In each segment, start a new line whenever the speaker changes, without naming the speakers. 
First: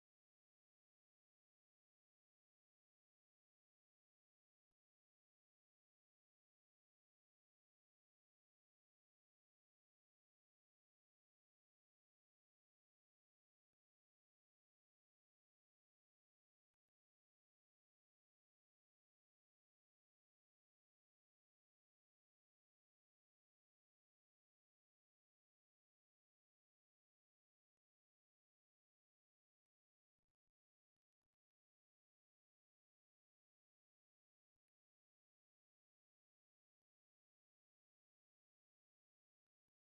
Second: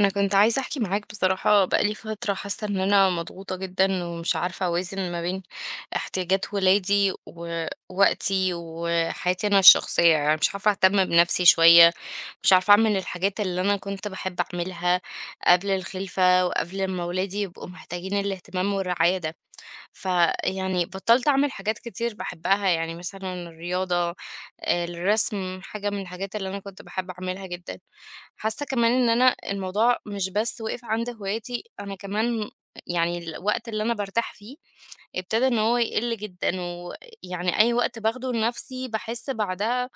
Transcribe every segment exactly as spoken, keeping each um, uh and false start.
انا كنت عايزه احكي معاك بصراحه. بقالي فتره حاسه ان انا مضغوطه جدا ومش عارفه اوازن ما بين احتياجات ولادي ووقتي وحياتي انا الشخصيه، يعني مش عارفه اهتم بنفسي شويه، مش عارفه اعمل الحاجات اللي انا كنت بحب اعملها قبل الخلفه وقبل ما ولادي يبقوا محتاجين الاهتمام والرعايه ده. فيعني بطلت أعمل حاجات كتير باحبها، يعني مثلًا الرياضة، الرسم، حاجة من الحاجات اللي أنا كنت باحب أعملها جدًا. حاسة كمان إن أنا الموضوع مش بس وقف عند هواياتي، أنا كمان يعني الوقت اللي أنا بارتاح فيه ابتدى إن هو يقل جدًا، ويعني أي وقت باخده لنفسي باحس بعدها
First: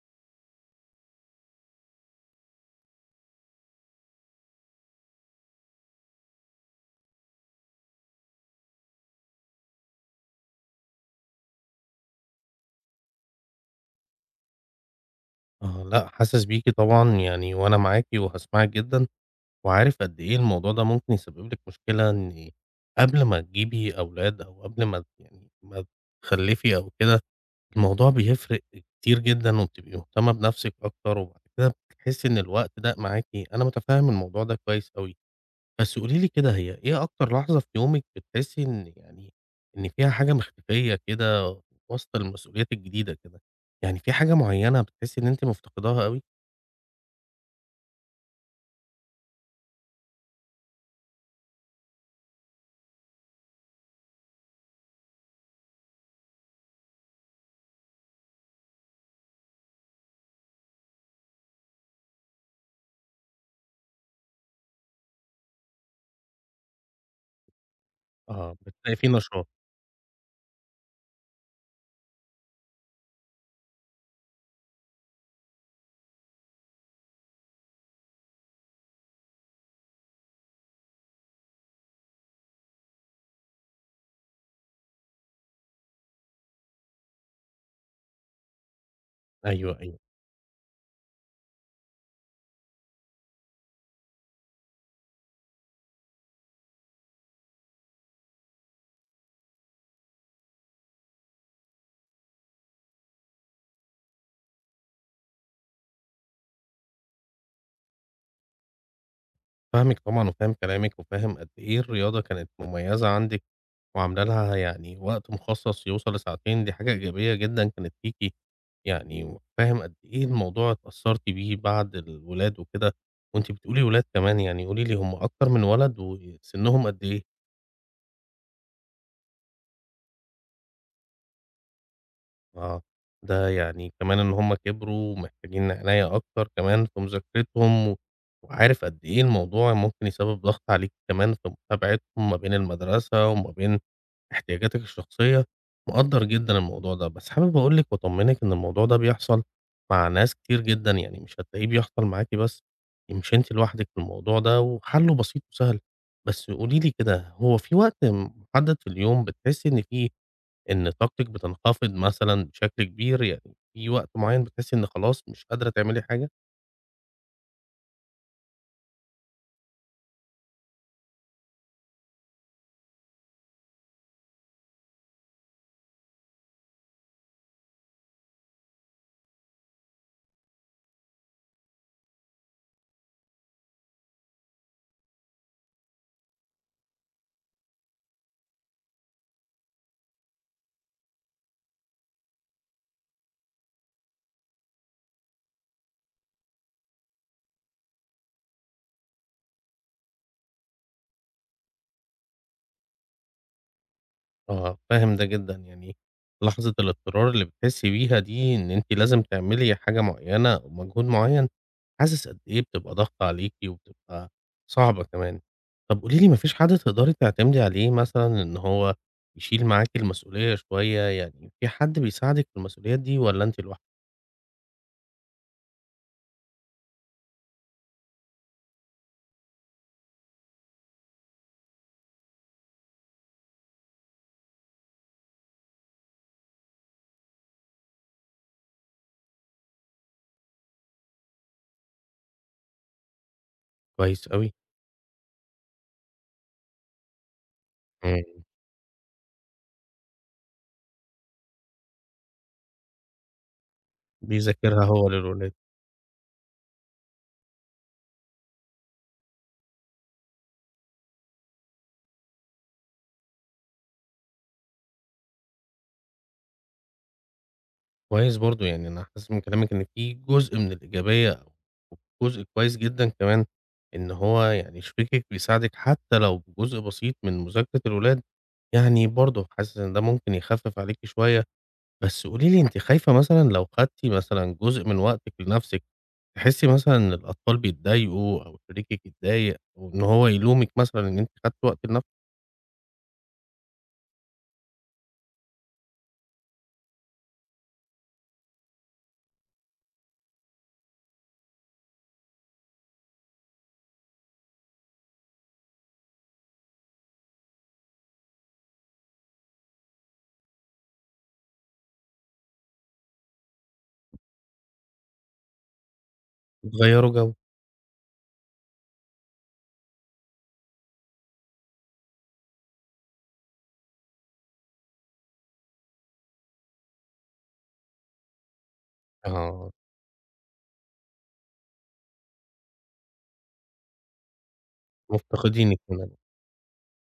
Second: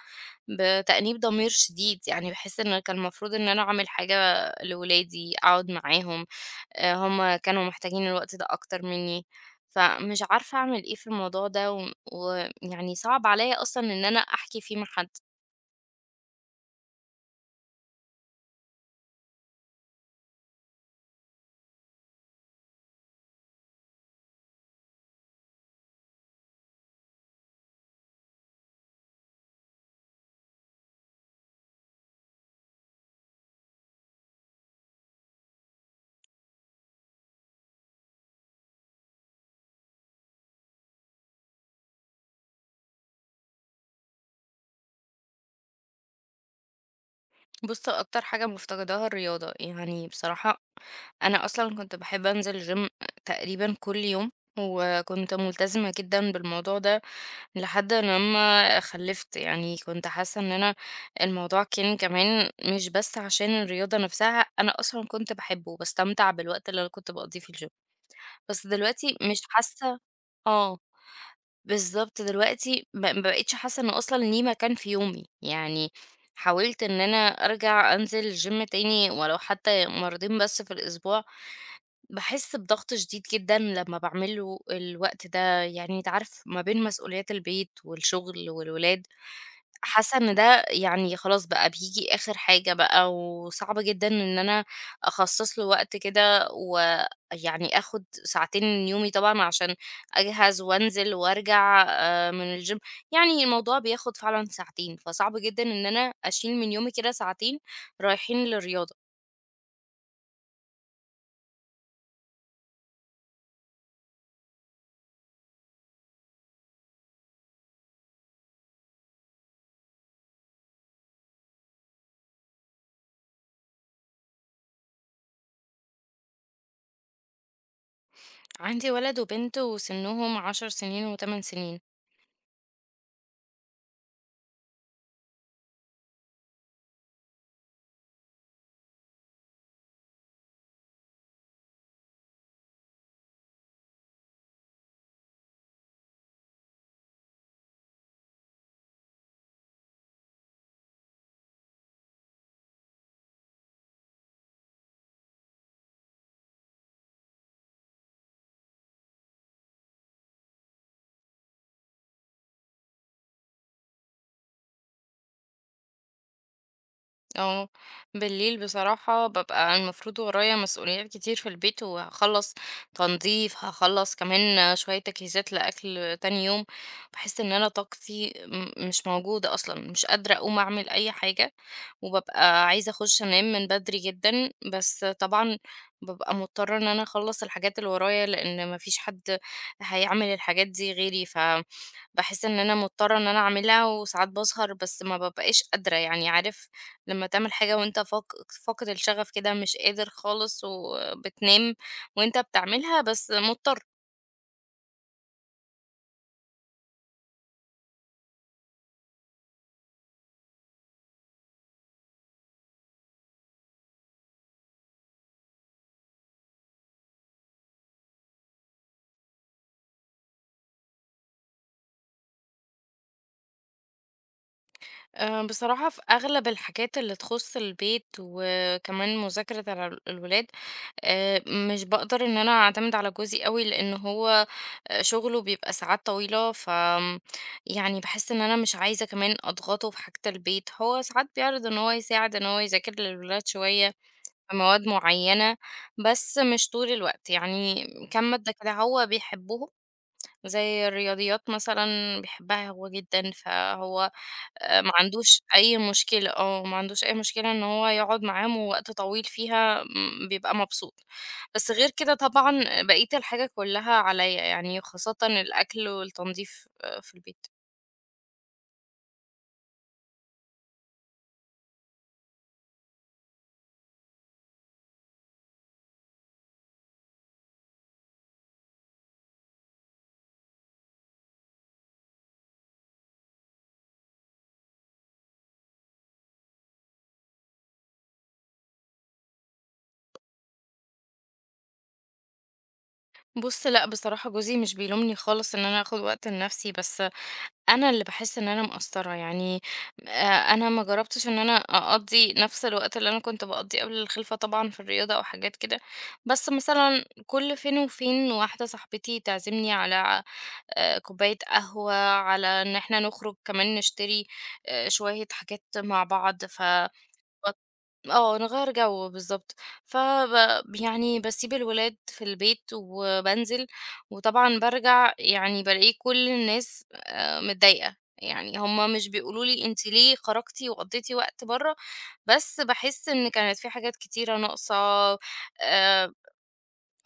بتأنيب ضمير شديد، يعني باحس إن كان المفروض إن أنا أعمل حاجة لولادي، أقعد معاهم. آآ هم كانوا محتاجين الوقت ده أكتر منّي، فمش عارفة أعمل إيه في الموضوع ده و ويعني صعب عليّا أصلًا إن أنا أحكي فيه مع حد.
آه، لأ، حاسس بيكِ طبعًا يعني وأنا معاكِ وهاسمعِك جدًا، وعارف قد إيه الموضوع ده ممكن يسبب لِك مشكلة إن قبل ما تجيبي أولاد أو قبل ما يعني ما تخلّفي أو كده، الموضوع بيفرق كتير جدًا وبتبقي مهتمة بنفسِك أكتر وبعد كده بتحسّي إن الوقت ضاق معاكِ، أنا متفهم الموضوع ده كويس أوي. بس قولي لي كده، هي إيه أكتر لحظة في يومِك بتحسّي إن يعني إن فيها حاجة مختفية كده وسط المسؤوليات الجديدة كده؟ يعني في حاجة معيّنة بتحسّي إن أنتِ مفتقداها أوي؟
بُص، أكتر حاجة مفتقداها الرياضة، يعني بصراحة أنا أصلًا كنت باحب أنزل gym تقريبًا كل يوم، وكنت ملتزمة جدًا بالموضوع ده لحد لمّا خلّفت، يعني كنت حاسة إن أنا الموضوع كان كمان مش بس عشان الرياضة نفسها، أنا أصلًا كنت باحبه وباستمتع بالوقت اللي أنا كنت باقضيه في الgym.
آه،
بس
بتلاقي في
دلوقتي مش
نشاط،
حاسة. آه، بالضبط، دلوقتي ب ما بقيتش حاسة إنه أصلًا ليه مكان في يومي، يعني حاولت إن أنا أرجع أنزل الgym تاني ولو حتى مرّتين بس في الأسبوع باحس بضغط شديد جدًا لمّا باعمل له الوقت ده، يعني أنت عارف ما بين مسؤوليات البيت والشغل والولاد،
أيوه، أيوه،
حاسة إن ده يعني خلاص بقى بييجي آخر حاجة بقى، وصعب جدًا إن أنا أخصص له وقت كده ويعني آخد ساعتين من يومي طبعًا عشان أجهز وأنزل وأرجع آآ من الgym، يعني الموضوع بياخد فعلًا ساعتين، فصعب جدًا إن أنا أشيل من يومي كده ساعتين رايحين للرياضة.
فاهمِك طبعًا وفاهم كلامِك وفاهم قد إيه الرياضة كانت مميزة عندِك وعاملة لها يعني وقت مخصص يوصل لساعتين، دي حاجة إيجابية جدًا كانت فيكِ يعني، وفاهم قد إيه الموضوع اتأثرتِ بيه بعد الولاد وكده، وأنتِ بتقولي ولاد كمان، يعني قولي لي هُم أكتر من ولد وسنهم قد إيه؟
عندي ولد وبنت وسنهم عشر سنين وتمن سنين.
آه، ده يعني كمان إن هُم كبروا ومحتاجين عناية أكتر كمان في مذاكرتهم، و وعارف قد إيه الموضوع ممكن يسبب ضغط عليكِ كمان في متابعتهم ما بين المدرسة وما بين احتياجاتِك الشخصية، مقدّر جدًا الموضوع ده، بس حابب أقول لِك وأطمنِك إن الموضوع ده بيحصل مع ناس كتير جدًا، يعني مش هتلاقيه بيحصل معاكِ بس، مش أنتِ لوحدِك في الموضوع ده، وحلُّه بسيط وسهل. بس قولي لي كده، هو في وقت محدد في اليوم بتحسي إن فيه، إن طاقتِك بتنخفض مثلًا بشكل كبير، يعني في وقت معيّن بتحسّي إن خلاص مش قادرة تعملي حاجة؟
اه، بالليل بصراحة ببقى المفروض ورايا مسؤوليات كتير في البيت وهخلص تنظيف، هخلص كمان شوية تجهيزات لأكل تاني يوم. بحس ان انا طاقتي م- مش موجودة اصلا، مش قادرة اقوم اعمل اي حاجة وببقى عايزة اخش انام من بدري جدا، بس طبعا ببقى مضطرة ان انا اخلص الحاجات اللي ورايا لان مفيش حد هيعمل الحاجات دي غيري، ف باحس إن أنا مضطرة إن أنا أعملها وساعات باسهر، بس ما بابقاش قادرة، يعني عارف لمّا تعمل حاجة وأنت فاق فاقد الشغف كده مش قادر خالص وبتنام وأنت بتعملها بس مضطر.
آه، فاهم ده جدًا، يعني لحظة الاضطرار اللي بتحسّي بيها دي، إن أنتِ لازم تعملي حاجة معيّنة أو مجهود معيّن، حاسس قد إيه بتبقى ضاغطة عليكِ وبتبقى صعبة كمان. طب قولي لي، ما فيش حد تقدري تعتمدي عليه مثلًا إن هو يشيل معاكِ المسؤولية شوية، يعني في حد بيساعدِك في المسؤوليات دي والّا أنتِ لوحدِك؟
آآ بصراحة في أغلب الحاجات اللي تخُص البيت وكمان مذاكرة الع الولاد، آآ مش باقدر إن أنا أعتمد على جوزي أوي لإن هو آه، شغله بيبقى ساعات طويلة ف آمم، يعني باحس إن أنا مش عايزة كمان أضغطه في حاجة البيت، هو ساعات بيعرض إن هو يساعد إن هو يذاكر للولاد شوية
كويس أوي.
في مواد معينة، بس مش طول الوقت، يعني
إمم.
كام مادة كده هو بيحبهم زي الرياضيات مثلًا بيحبها هو جدًا، فهو آآ
بيذاكرها
ما
هو
عندوش
للولاد.
أي مشكلة. آه، ما عندوش أي مشكلة إن هو يقعد معاهم وقت طويل فيها، امم، بيبقى مبسوط. بس غير كده طبعًا بقية الحاجة كلّها عليّا، يعني خاصةً الأكل والتنضيف آه، في البيت.
كويس برضه، يعني أنا حاسس من كلامِك إن في جزء من الإيجابية أو جزء كويس جدًا كمان، إن هو يعني شريكِك بيساعدِك حتى لو بجزء بسيط من مذاكرة الولاد، يعني برضه حاسس إن ده ممكن يخفف عليكِ شوية. بس قولي لي، أنتِ خايفة مثلًا لو خدتِ مثلًا جزء من وقتِك لنفسِك، تحسي مثلًا إن الأطفال بيتضايقوا أو شريكِك يتضايق أو إن هو يلومِك مثلًا إن أنتِ خدتِ وقت لنفسِك
بُص لأ، بصراحة جوزي مش بيلومني خالص إن أنا آخد وقت لنفسي، بس أنا اللي باحس إن أنا مقصّرة، يعني آآ أنا ما جرّبتش إن أنا أقضّي نَفْس الوقت اللي أنا كنت باقضّيه قبل الخِلفة طبعًا في الرياضة أو حاجات كده، بس مثلًا كل فين وفين واحدة صاحبتي تعزمني على آآ كوباية قهوة، على إن إحنا نخرُج كمان نشتري آآ شوية حاجات مع بعض، ف
وتغيّروا جو؟
آه، نغيّر جو بالضبط. فب يعني باسيب الولاد في البيت وبانزل، وطبعًا بارجع يعني بالاقي كل الناس آآ متضايقة، يعني هُم مش بيقولوا لي
آه،
أنتِ ليه خرجتِ وقضّيتِ وقت برّه، بس باحس إن كانت في حاجات كتيرة ناقصة.
مفتقدينِك هنا،
آآ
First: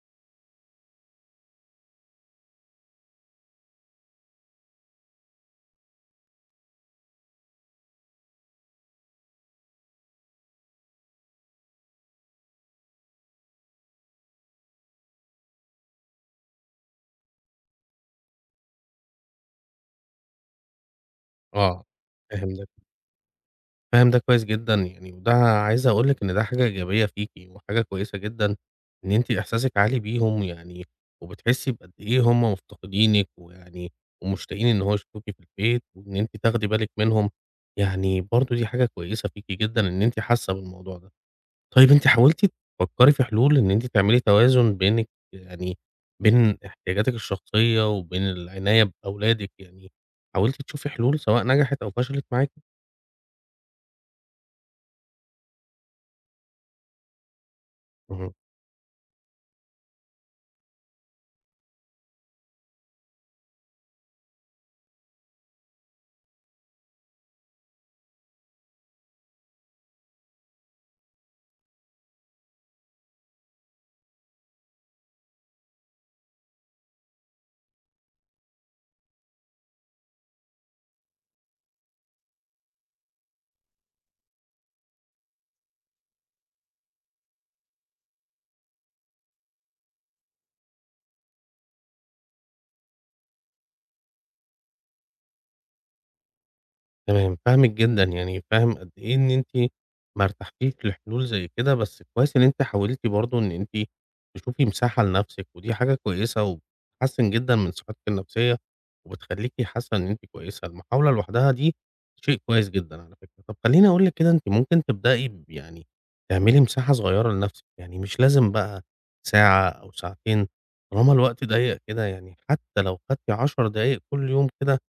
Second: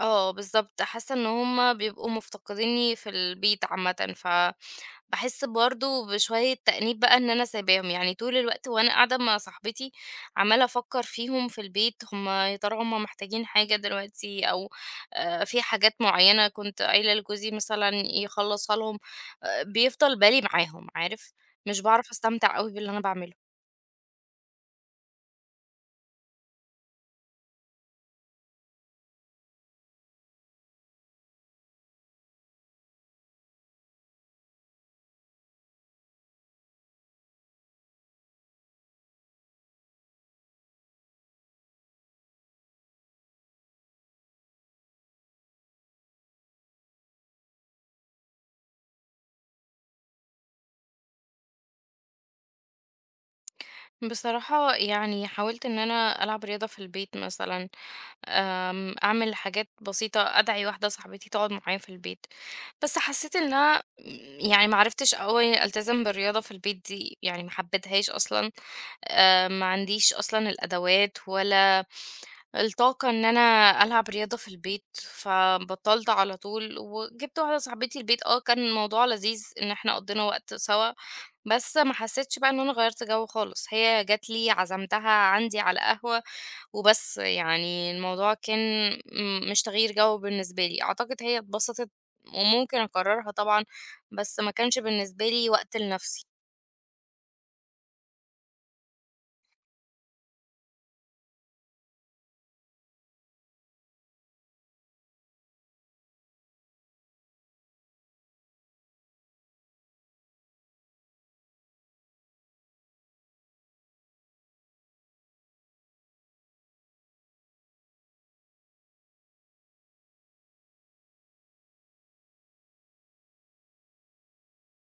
آه، بالضبط، حاسة إن هُم بيبقوا مفتقدينّي في البيت عامةً، فباحس برضه بشوية تأنيب بقى إن أنا سايباهم، يعني طول الوقت وأنا قاعدة مع صاحبتي عمّالة أفكّر فيهم في البيت، هُم يا ترى هُم محتاجين حاجة دلوقتي أو آآ في حاجات معيّنة كنت قايلة لجوزي مثلًا يخلّصها لهم، آآ بيفضل بالي معاهم عارف، مش
آه،
باعرف
فاهم
أستمتع
ده.
أوي باللي أنا باعمله.
فاهم ده كويس جدًا يعني، وده عايز أقول لِك إن ده حاجة إيجابية فيكِ، وحاجة كويسة جدًا إن أنتِ إحساسِك عالي بيهم يعني، وبتحسي بقد إيه هُم مفتقدينِك، ويعني ومشتاقين إن هو يشوفوكِ في البيت، وإن أنتِ تاخدي بالِك منهم، يعني برضه دي حاجة كويسة فيكِ جدًا إن أنتِ حاسة بالموضوع ده. طيب أنتِ حاولتِ تفكري في حلول إن أنتِ تعملي توازن بينِك يعني، بين احتياجاتِك الشخصية، وبين العناية بأولادِك يعني، حاولتِ تشوفي حلول سواء نجحت أو فشلت معاكِ؟
بصراحة يعني حاولت إن أنا ألعب رياضة في البيت مثلًا،
اهم.
آمم، أعمل حاجات بسيطة، أدعي واحدة صاحبتي تقعد معايا في البيت، بس حسيت إن أنا يعني ما عرفتش أوي ألتزم بالرياضة في البيت دي، يعني ما حبيتهاش أصلًا، آآ، ما عنديش أصلًا الأدوات ولا الطاقة إن أنا ألعب رياضة في البيت، فبطّلت على طول وجِبت واحدة صاحبتي البيت، آه، كان الموضوع لذيذ إن إحنا قضّينا وقت سوا، بس ما حسيتش بقى إن أنا غيّرت جو خالص، هي جات لي عزمتها عندي على قهوة وبس، يعني الموضوع كان م مش تغيير جو بالنسبة لي، أعتقد هي اتبسطت وممكن أكررها طبعًا، بس ما كانش بالنسبة لي وقت لنفسي.
تمام، فاهمِك جدًا، يعني فاهم قد إيه إن أنتِ ما ارتحتيش لحلول زي كده، بس كويس إن أنتِ حاولتِ برضه إن أنتِ تشوفي مساحة لنفسِك، ودي حاجة كويسة وبتحسّن جدًا من صحتِك النفسية، وبتخلّيكِ حاسة إن أنتِ كويسة، المحاولة لوحدها دي شيء كويس جدًا على فكرة. طب خلّيني أقول لِك كده، أنتِ ممكن تبدئي ب يعني تعملي مساحة صغيرة لنفسِك، يعني مش لازم بقى ساعة أو ساعتين، طالما الوقت ضيّق كده، يعني حتى لو خدتِ عشر دقايق كل يوم كده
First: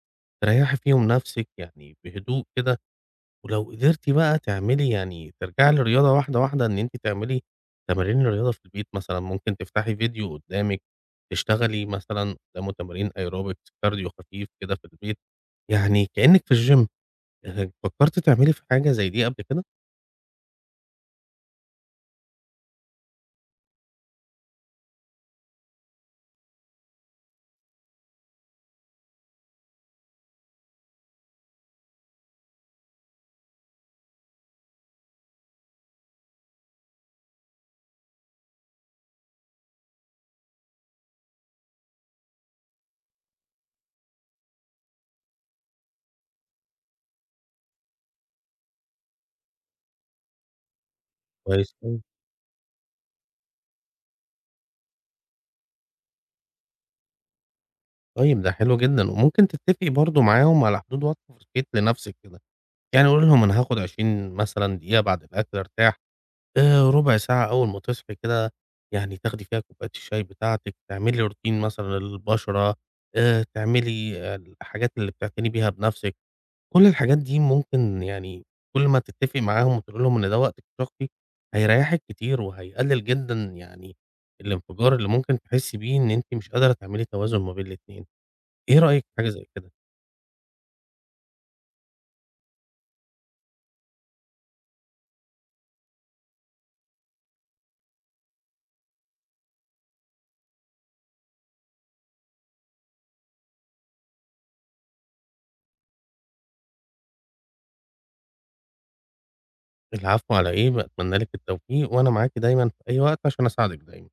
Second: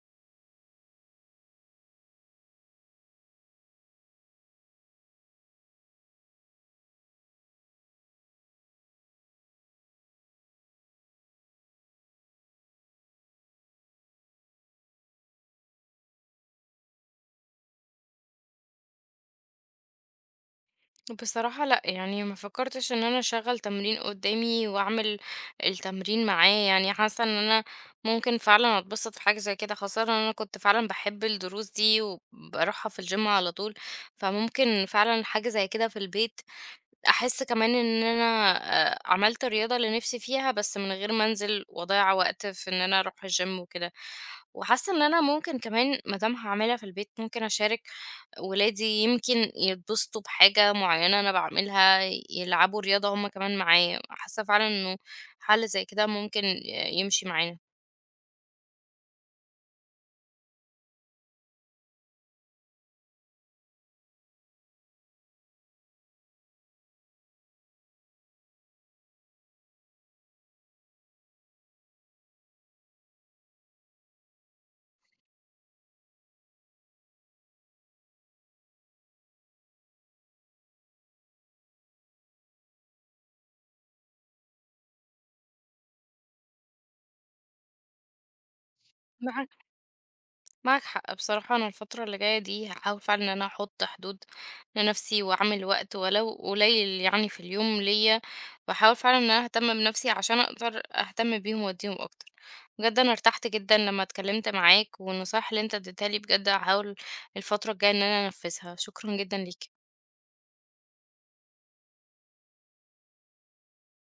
تريّحي فيهم نَفْسِك يعني بهدوء كده، ولو قدرتِ بقى تعملي يعني ترجعي للرياضة واحدة، واحدة إن أنتِ تعملي تمارين الرياضة في البيت مثلًا، ممكن تفتحي فيديو قدّامِك، تشتغلي مثلًا قدّامه تمارين aerobics كارديو خفيف كده في البيت، يعني كإنِّك في الgym. آآ، فكّرتِ تعملي في حاجة زي دي قبل كده؟
بصراحة لأ، يعني ما فكرتش إن أنا أشغّل تمرين قدّامي وأعمل التمرين معاه، يعني حاسة إن أنا ممكن فعلًا أتبسط في حاجة زي كده، خاصةً إن أنا كنت فعلًا باحب الدروس دي وباروحها في الgym على طول، فممكن فعلًا حاجة زي كده في البيت أحس كمان إن أنا آآ عملت الرياضة اللي نِفْسي فيها، بس من غير ما أنزل وأضيّع وقت في إن أنا أروح الgym وكده. وحاسة إن أنا ممكن كمان ما دام هاعملها في البيت، ممكن أشارك ولادي يمكن يتبسطوا بحاجة معيّنة أنا
كويس
باعملها،
أوي،
يلعبوا رياضة هم كمان معايا. حاسة فعلًا إنه حَل زي كده ممكن ي يمشي معانا.
طيب ده حلو جدًا، وممكن تتفقي برضه معاهم على حدود وقت بريك لنَفْسِك كده، يعني قولي لهم أنا هاخد عشرين مثلًا دقيقة بعد الأكل أرتاح، آآ ربع ساعة أول ما تصحي كده، يعني تاخدي فيها كوباية الشاي بتاعتك، تعملي روتين مثلًا للبشرة، آآ تعملي آه، الحاجات اللي بتعتني بيها بنفسِك، كل الحاجات دي ممكن يعني كل ما تتفقي معاهم وتقولي لهم إن ده وقتِك الشخصي، هيريحِك كتير وهيقلل جدًا يعني الانفجار اللي ممكن تحسي بيه إن أنتِ مش قادرة تعملي توازن ما بين الاتنين، إيه رأيِك في حاجة زي كده؟
معاك حق بصراحة، أنا الفترة اللي جاية دي هحاول فعلا إن أنا أحط حدود لنفسي وأعمل وقت ولو قليل يعني في اليوم ليا، وأحاول فعلا إن أنا أهتم بنفسي عشان أقدر أهتم بيهم وأديهم أكتر. بجد أنا ارتحت جدا لما اتكلمت معاك، والنصايح اللي أنت اديتها لي بجد هحاول الفترة الجاية إن أنا أنفذها. شكرا جدا ليك.
العفو على إيه، باتمنى لِك التوفيق، وأنا معاكِ دايمًا في أي وقت عشان أساعدِك دايمًا.